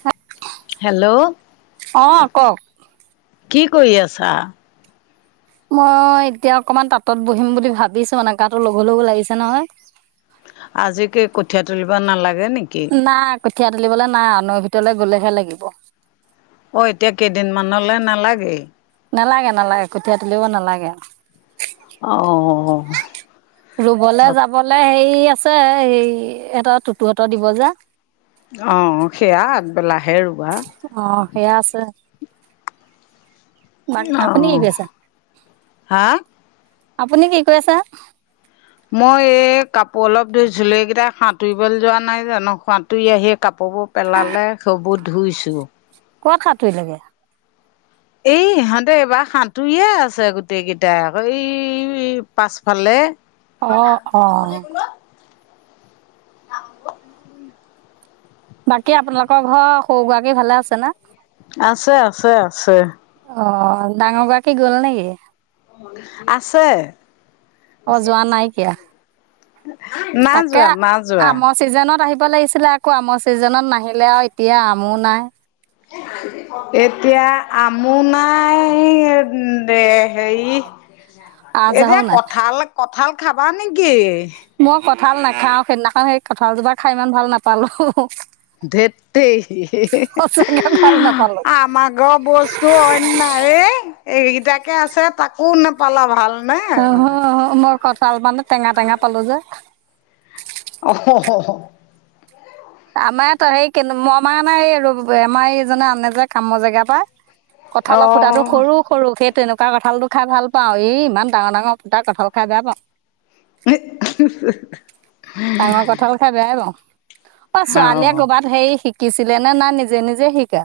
সা হেল্ল'। অঁ কওক। কি কৰি আছা? মই এতিয়া অকণমান তাঁতত বহিম বুলি ভাবিছো মানে গাটো লঘূ লঘূ লাগিছে নহয় আজি কি কঠীয়া তুলিব নালাগে নেকি? নাই কঠীয়া তুলিবলে নাই নৈ ভিতৰলৈ গ'লেহে লাগিব। অ এতিয়া কেইদিনমানলে নালাগেই নালাগে নালাগে কঠীয়া তুলিব নালাগে অ অ ধ বলে হেৰি আছে হে এটা তুতুহতৰ দিব যে অ, সেয়া আগবেলাহে ৰুবা। অ, সেয়া আছে। বাৰু অ আপুনি কি কৰি আছা? হা আপুনি কি কৰি আছা? মই এই কাপোৰ অলপ ধুইছিলোঁ এইকেইটা সাঁতুৰিবলৈ যোৱা নাই জানো সাঁতুৰি আহি, কাপোৰবোৰ পেলালে সেইবোৰ ধুইছোঁ ক'ত সাতুৰিলে গে? এই ইহঁতে এইবাৰ সাঁতুৰিয়ে আছে গোটেই কেইটাই আক এই পাছফালে অ অ। বাকী আপোনালোকৰ ঘৰৰ সৰু গৰাকী ভালে আছে নে? আছে-আছে-আছে। অ, ডাঙৰ গৰাকী গ'ল নেকি? আছে অঁ যোৱা নাইকিয়া না তাকে যোৱা - নাযোৱা। আমৰ ছিজনত আহিব লাগিছিলে আকৌ আমৰ ছিজনত নাহিলে আৰু এতিয়া আমো নাই। এতিয়া আমো নাই হেৰি এতিয়া আজাৰো নাই কঠাল - কঠাল খাবা নেকি? মই কঠাল নাখাও সেইদিনাখন সেই কঠালজোপা খাই ইমান ভাল নাপালো। ধেত তেৰি সঁচাকে ভাল নাপালো হে-হেহা আমাৰ ঘৰ বস্তু অইন নাইয়ে এইকেইটাকে আছে তাকো নেপালা ভাল অহ, অহ মই কঠাল মানে টেঙা - টেঙা পালো যে। অহ হ হহ আমাৰ সেই কে মমাৰ এই ৰ ব নাই আমাৰ এইজনে আনে যে কামৰ জেগাৰ পৰা অ কঠালৰ সুতাটো সৰু সৰু সেই তেনেকুৱা কঁঠালটো খাই ভাল পাও। এই ইমান ডাঙৰ-ডাঙৰ [unintelligible] কঁঠাল খাই বেয়া পাও। ন [unintelligible] ডাঙৰ কঠাল খাই বেয়াই পাও। অ ছোৱালীয়ে কবাত হেই শিকিছিলে নে? না নিজে- নিজে শিকা?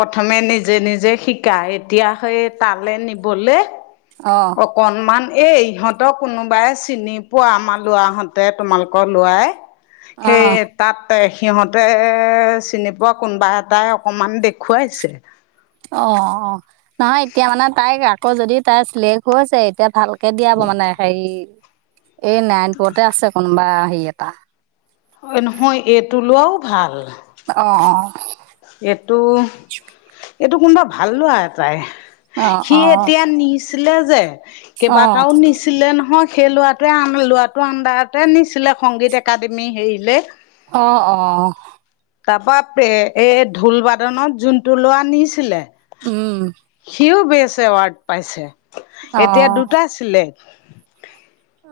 প্ৰথমে নিজে-নিজে শিকা। এতিয়া সেই তালে নিবলে অ। অকণমান এ ইহঁতক কোনোবাই চিনি পোৱা আমাৰ ল'ৰাহঁতে তোমালোকৰ ল'ৰাই অ', সেই তাত সিহঁতে চিনি পোৱা কোনোবা এটাই অকমান দেখুৱাইছে। অ-অ, নহয় এতিয়া মানে তাই আকৌ যদি তাই চিলেক্ট হৈছে এতিয়া ভাল তে দিয়াব মানে হেই এই নাৰায়ণপুৰতে আছে কোনোবা হেই এটা। অ নহয়, এইটো লোৱাও ভাল। অ, অ। এইটো, এইটো কোনবা ভাল লৱা এটাই। অ', অ', সি এতিয়া নিছিলে যে, অ', অ', কেইবাটাও নিছিলে নহয়। সেই লৱাটোৱে লৱাটো আণ্ডাৰতে নিছিলে সংগীত একাডেমি হেৰিলে। অ, অ। তাৰপা এই ঢোল বাদনত যোনটো লৱা নিছিলে। উম। সিও বেচ এৱাৰ্ড পাইছে। এতিয়া অ', দুটা চিলেক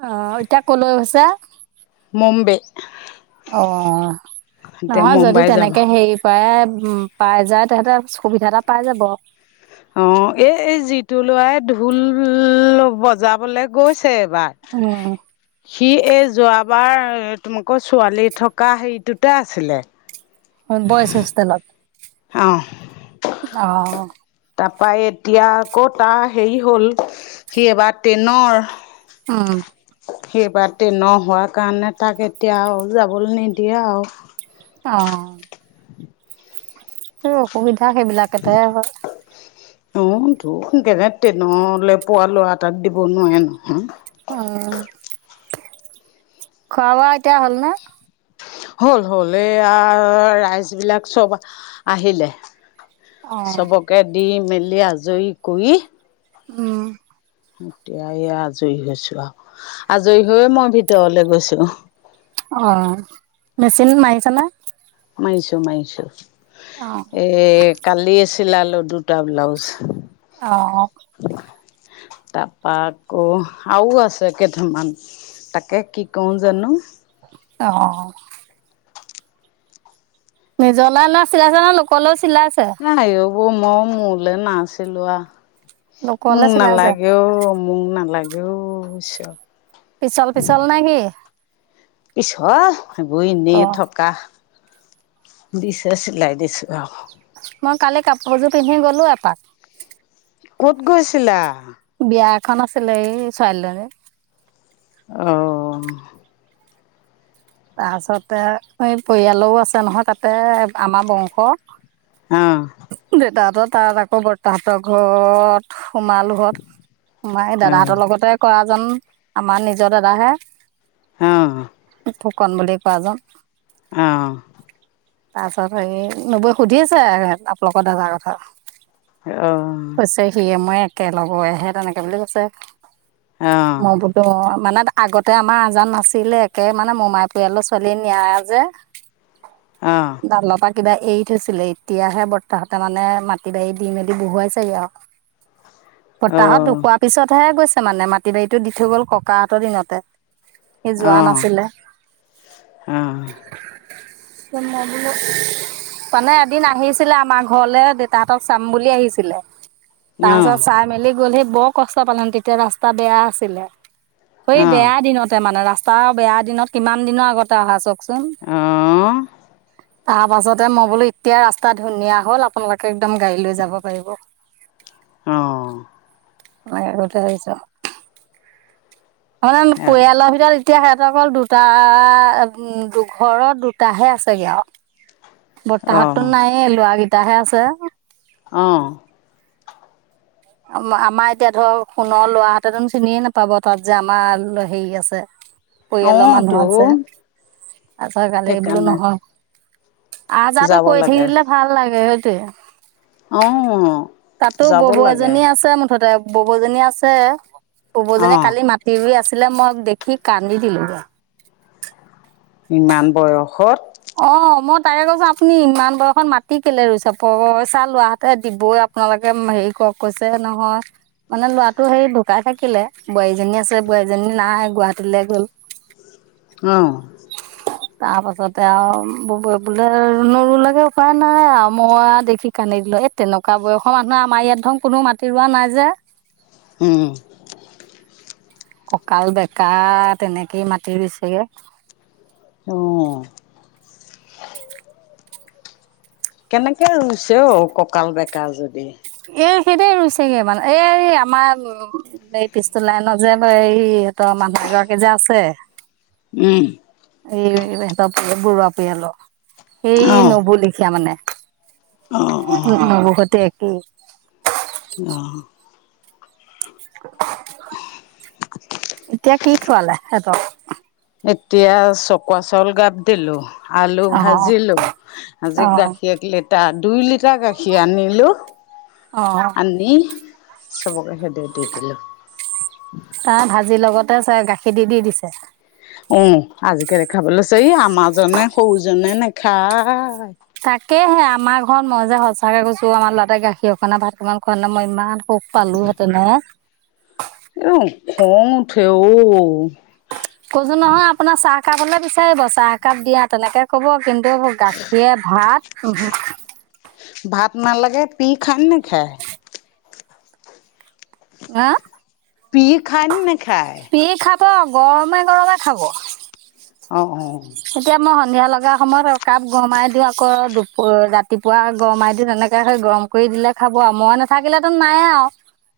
অ, এতিয়া ক'লৈ গৈছে? মুম্বে। অ, এতিয়া নহয় যদি মুম্বাই যাব তেনেকে হেই প্ৰায় উম, পাই যায় তেহেতে সুবিধা এটা পাই যাব। অ এই এই যিটো ল'ৰাই ঢোল বজাবলে গৈছে এবাৰ। অ। সি এই যোৱাবাৰ তোমালোকৰ ছোৱালী থকা হেৰিটোতে আছিলে। [inaudible] অ বয়ছ হোষ্টেলত, অ' অ। তাপা এতিয়া আকৌ তাৰ হেৰি হ'ল সি এবাৰ টেনৰ। অ। সি এইবাৰ টেনৰ হোৱা কাৰণে তাক এতিয়া আৰু যাবলৈ নিদিয়ে আও। অ। মোৰ অসুবিধা সেইবিলাকতে হয়। [unintelligible] অ, তো একেবে টেনলে পোৱা লৱা এটাক দিব নোৱাৰে নহয়। অ। খোৱা-বোৱা এতিয়া হ'ল নে? হ'ল, হ'ল। এইয়া ৰাইজবিলাক চব আহিলে। অ'। চবকে দি মেলি আজৰি কৰি উম। এতিয়া এই আজৰি হৈছো আও। আজৰি হৈয়ে মই ভিতৰলে গৈছো। অ, মেচিন মাৰিছে নে? মাৰিছো, মাৰিছো। অ। এ কালিয়ে চিলালো দুটা ব্লাউজ। অ। [inaudible] তাপা আকৌ আৰু আছে কেটামান, তাকে কি কও জানো? অ। নিজৰলানে চিলাইছেনে লোকলেও চিলাইছে? আঐ এইবোৰ মোৰ মোলৈ নাই চিলোৱা, লোকলে মোক চিলাইছে, নালাগেও মোক নালাগে অ' ঈশ্বৰ। পিছল-পিছল নাই কি? পিছল এইবোৰ এনেই অ', থকা। দিছে চিলাই দিছোঁ আৰু মই কালি কাপোৰযোৰ পিন্ধি গ'লো এপাক। ক'ত গৈছিলা? বিয়া এখন আছিলে এই ছোৱালীজনী। অ' অ তাৰপিছতে এই পৰিয়ালো আছে নহয় তাতে আমাৰ বংশ। অ'। দেউতাহঁতৰ তাত আকৌ বৰ্তাহঁতৰ ঘৰত সোমালোঁ ঘৰত। সোমাই দাদাহঁতৰ অ লগতে কৰা যেন আমাৰ নিজৰ দাদাহে। অ'। ফুকন বুলি কোৱাজন। অ'। তাৰপিছত হেৰি নবৈ সুধি আছে আপোনালোকৰ দাদাৰ কথা। অঁতো কৈছে সিয়ে মই একেলগৰহে তেনেকে বুলি কৈছে। মই বোলো মানে আগতে আমাৰ আজান নাছিলে একে মানে মোমাই পৰিয়ালৰ ছোৱালী নিয়া যে ডালৰ পা কিবা এৰি থৈছিলে, এতিয়াহে বৰ্তাহতে মানে মাটি বাৰী দি মেলি বহুৱাইছেগে আৰু [inaudible] বৰ্তাহঁত ঢুকোৱা পিছতহে গৈছে মানে মাটি-বাৰীটো দি থৈ গ'ল ককাহঁতৰ দিনতে। সি যোৱা নাছিলে। অ'। মই বোলো মানে এদিন আহিছিলে আমাৰ ঘৰলে দেউতাহঁতক চাম বুলি আহিছিলে। তাৰপিছত চাই মেলি গ'লহি বৰ কষ্ট পালেহেন তেতিয়া ৰাস্তা বেয়া আছিলে। [unintelligible] বেয়া দিনতে মানে ৰাস্তা বেয়া দিনত কিমান দিনৰ আগতে অহা চব কচোন, তাৰ পাছতে মই বোলো এতিয়া ৰাস্তা ধুনীয়া হ'ল আপোনালোকে একদম গাড়ী লৈ যাব পাৰিব। অ' এনেকে কৈ থৈ আহিছোঁ। মানে পৰিয়ালৰ ভিতৰত এতিয়া সিহঁতৰ অকল দুটা দুঘৰত দুটাহে আছেগে আৰু বৰ্তাহঁতটো নাই এই, ল'ৰা কেইটাহে আছে। অ' অ' আমাৰ এতিয়া ধৰ সোণৰ ল'ৰাহতে চোন চিনিয়ে নাপাব তাত যে আমাৰ হেৰি আছে। পৰিয়ালৰ মানুহ আছে। আজিকালি এইবোলো সেইকাৰণে নহয়। আহ যাহটো যাব কৰি লাগে থাকিলে ভাল লাগে সেইটোৱে। অ', তাতো যাব ববৌ লাগে। এজনী আছে মুঠতে ববজনী আছে, ববজনীয়ে অঁ কালি মা টিভি আছিলে মই দেখি কান্দি দিলোঁগে। ইমান বয়সত অ' মই তাকে কৈছোঁ, আপুনি ইমান বয়সত মাটি কেলে ৰুইছে প পইচা লোৱা হতে দিবই আপোনালোকে হেৰি কৰক, কৈছে নহয়। মানে ল'ৰাটো হেৰি ঢুকাই থাকিলে। বোৱাৰীজনী আছিলে, বোৱাৰীজনী নাই গুৱাহাটীলৈ গ'ল। [unintelligible] অ' তাৰ পাছত তে আও, বৌ বোলে নুৰুলেগে উপায় নাই আৰু মই দেখি কান্দি দিলোঁ। তেনেকুৱা বয়সৰ মানুহে আমাৰ ইয়াত ধৰক কোনো মাটি ৰোৱা নাই যে। উম। কঁকাল বেঁকা, তেনেকেই মাটি ৰুইছেগে। অঁ। কেনেকে ৰুইছে অ কঁকাল বেকা যদি? এই সেইটেই ৰুইছেগে মানে, এই আমাৰ- এই পিছটোলাইনৰ যে ব এই সিহঁতৰ মানুহ এগৰাকী যে আছে, উম এই হেঁতৰ বৰুৱা পৰিয়ালৰ। সেই অঁ নবৌ লিখিয়া মানে। অঁ অঁ উম, নবৌ গতে একেই। অহ। এতিয়া কি খোৱালে সিহঁতক? এতিয়া চকুৱা চাউল গাপ দিলো। আলু অ ভাজিলো। অ আজি গাখীৰ এক লিটাৰ, দুই লিটাৰ গাখীৰ আনিলো। অহ। আনি, চবকে সেদে দি দিলোঁ। তাৰ ভাজিৰ লগতে চাগে গাখীৰ দি, দি দিছে? উ, আজিকালি খাব লৈছে। এই আমাৰজনে সৰুজনে নেখায়। তাকেহে আমাৰ ঘৰত মই যে সঁচাকৈ কৈছো আমাৰ ল'ৰাটোৱে গাখীৰ অকণমান ভাতকমান খোৱা নাই মই ইমান সুখ পালোহেতেনে এ। এও, খওঁ উঠে অ। ক'ছোঁ নহয় আপোনাৰ চাহকাপলে বিচাৰিব, চাহ একাপ দিয়া তেনেকে ক'ব কিন্তু গাখীৰে ভাত [unintelligible] ভাত নালাগে পিল খাই নে নেখাই? হা! পি খা‌ই নে নেখাই? পি খাব গৰমে গৰমে খাব। অ অ। এতিয়া মই সন্ধিয়া লগা সময়ত কাপ গৰমাই দিওঁ আকৌ দুপ ৰাতিপুৱা গৰমাই দিওঁ তেনে- কে গৰম কৰি দিলে খাব আৰু মই নাথাকিলেতো নাইয়ে আৰু।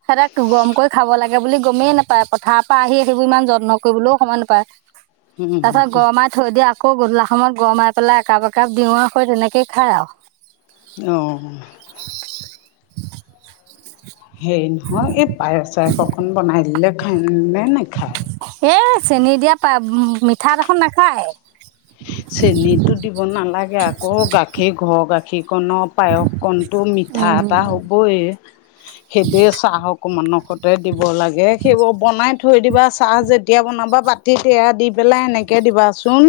সেঁতে গম কৰি খাব লাগে বুলি গমেই নাপায়। পথাৰ পৰা আহি সেইবোৰ ইমান যত্ন কৰিবলৈও সময় নাপায়। [inaudible] তাৰপিছত গৰমাত থৈ দিয়ে, আকৌ গধূলা সময়ত গৰমাই পেলাই একাপ-একাপ দিও আকৌ সেই তেনেকেই খায় আৰু। অঁ। [unintelligible] হেৰি নহয় এই পায়স চায়স অকণ বনাই দিলে খায়ে নে নাখায়? এ চেনী দিয়া পায়স মিঠা দেখোন নাখায়। চেনীতো দিব নালাগে আক গাখীৰ ঘৰৰ গাখীৰকনত পায়সকণটো মিঠা উম, এটা হ'বই সেইটোৱেই চাহ অকমান দিব লাগে। সেইবোৰ বনাই থৈ দিবা চাহ যেতিয়া বনাবা বাতি পেলাই এনেকে দিবাচোন।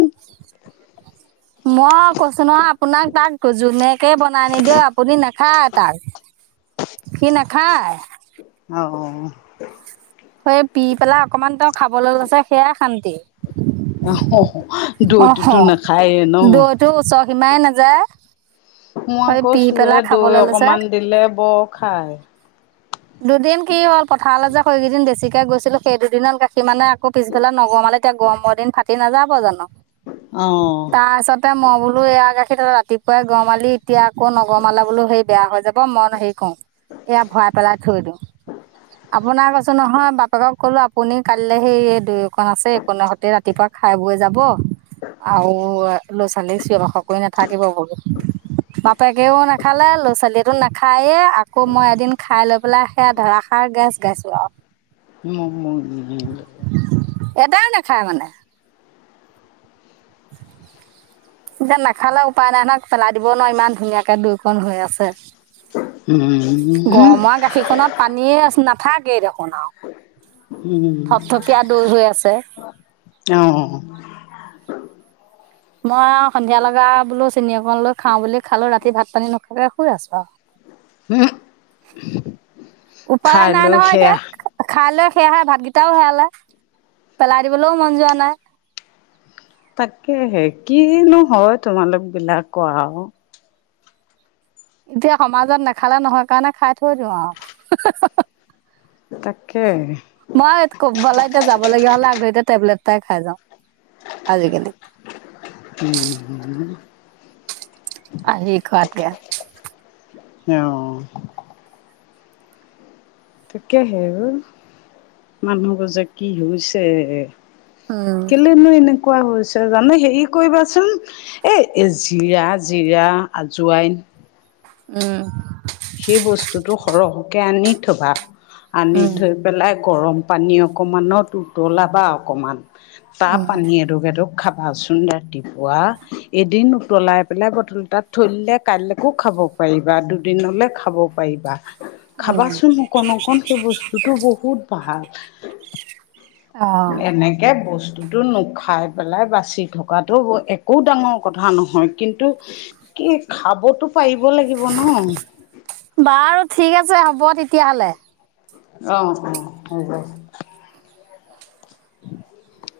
মই কৈছো নহয় আপোনাক তাক ক জুনেকে বনাই নিদিয়ও আপুনি নাখায়, সি নাখাই। অ। সেই পি পেলাই অকনমান তেওঁ খাবলৈ লৈছে সেয়াই শান্তি। অ হ হ দৈ টোতো নাখায়ে ন? টো চত মাই নাযায়। মই সেই আকৌ পি চিৰা পেলাই দৈ খাবলৈ লৈছে। অকমান দিলে বৰ খাই। দুদিন কি হ'ল পথাৰলে যে সৈইকেইদিন বেছিকে গৈছিলো সেই দুদিনত গাখীৰ মানে আকৌ পিছবেলা নগমালে। এতিয়া গৰমৰ দিন ফাটি নাযাব জানো? অ তাৰপিছতে মই বোলো এয়া গাখীৰত ৰাতিপুৱাই গমালি এতিয়া আকৌ নগমালে বোলো সেই বেয়া হৈ যাব মই হে কও এয়া ভৰাই পেলাই থৈ দিও [unintelligible] আপোনাৰ কৈছো নহয় বাপেকক ক'লো আপুনি কাইলে সেই এই দৈ কন আছে এইকণৰ সৈতি ৰাত ৰাতিপুৱা খাই বৈ যাব। আৰু ল'ৰা ছোৱালীক চিঞৰ বাখৰ কৰি নাথাকিব বোলো বাপেকেও নাখালে ল'ৰা ছোৱালীয়েটো নাখায়েই আকৌ মই এদিন খাই লৈ পেলাই সেয়া ধাৰাষাৰ গেছ গাইছোঁ আও [unintelligible] এটায়েও নাখায় মানে। [unintelligible] এতিয়া নাখালে উপায় নাই নহয় পেলাই দিবও নোৱাৰি ইমান ধুনীয়াকে দৈ কণ হৈ আছে। গৰমোৱা গাখীৰ কনত পানীয়ে আছ নাথাকে দেখোন আও উম থপথপীয়া দৈ হৈ আছে অ মই সন্ধিয়া লগা বোলো চেনি অকন লৈ খাওঁ বুলি খালোঁ ৰাতি ভাত পানী নোখোৱাকে শুই আছো আও উপায় খাই নাই লৈ নহয় এতিয়া। সেয়া খাই লৈ সেয়াহে ভাতগিটাও সেয়ালে পেলাই দিবলৈও মন যোৱা নাই। তাকে সে কিনো হয় তোমালোক বিলাকৰ আও এতিয়া সমাজত নেখালে নহয় কাৰণে খাই থৈ দিওঁ আও তাকে। মই ক'বালেকে এতিয়া যাব লগীয়া হ'লে আগধৰিতে টেবলেট এটা খাই যাওঁ আজিকালি উম, আহি খোৱাতকে। অ, তাকেহে অ মানুহবোৰ যে কি হৈছে। উম কেলেনো এনেকুৱা হৈছে জানো হেৰি কৰিবাচোন এই এই জিৰা জিৰা আজুৱাইন উম সেই বস্তুটো সৰহকে আনি থবা আনি উম থৈ পেলাই গৰম পানী অকণমানত উতলাবা অকণমান। তা উম পানী এডোক এডোক খাবাচোন ৰাতিপুৱা এদিন উতলাই পেলাই বটল তাত থৈ দিলে কালিলৈকো খাব পাৰিবা দুদিনলে খাব পাৰিবা উম খাবাচোন অকন অকন সেই বস্তু বস্তুটো বহুত ভাল। অ এনেকে বস্ স্তুটো নুখাই পেলাই বাচি থকাটো একো ডাঙৰ কথা নহয় কিন্তু কি খাবতো পাৰিব লাগিব ন। বাৰু ঠিক আছে হ'ব তেতিয়াহ'লে। অ, অ, হব। [unintelligible]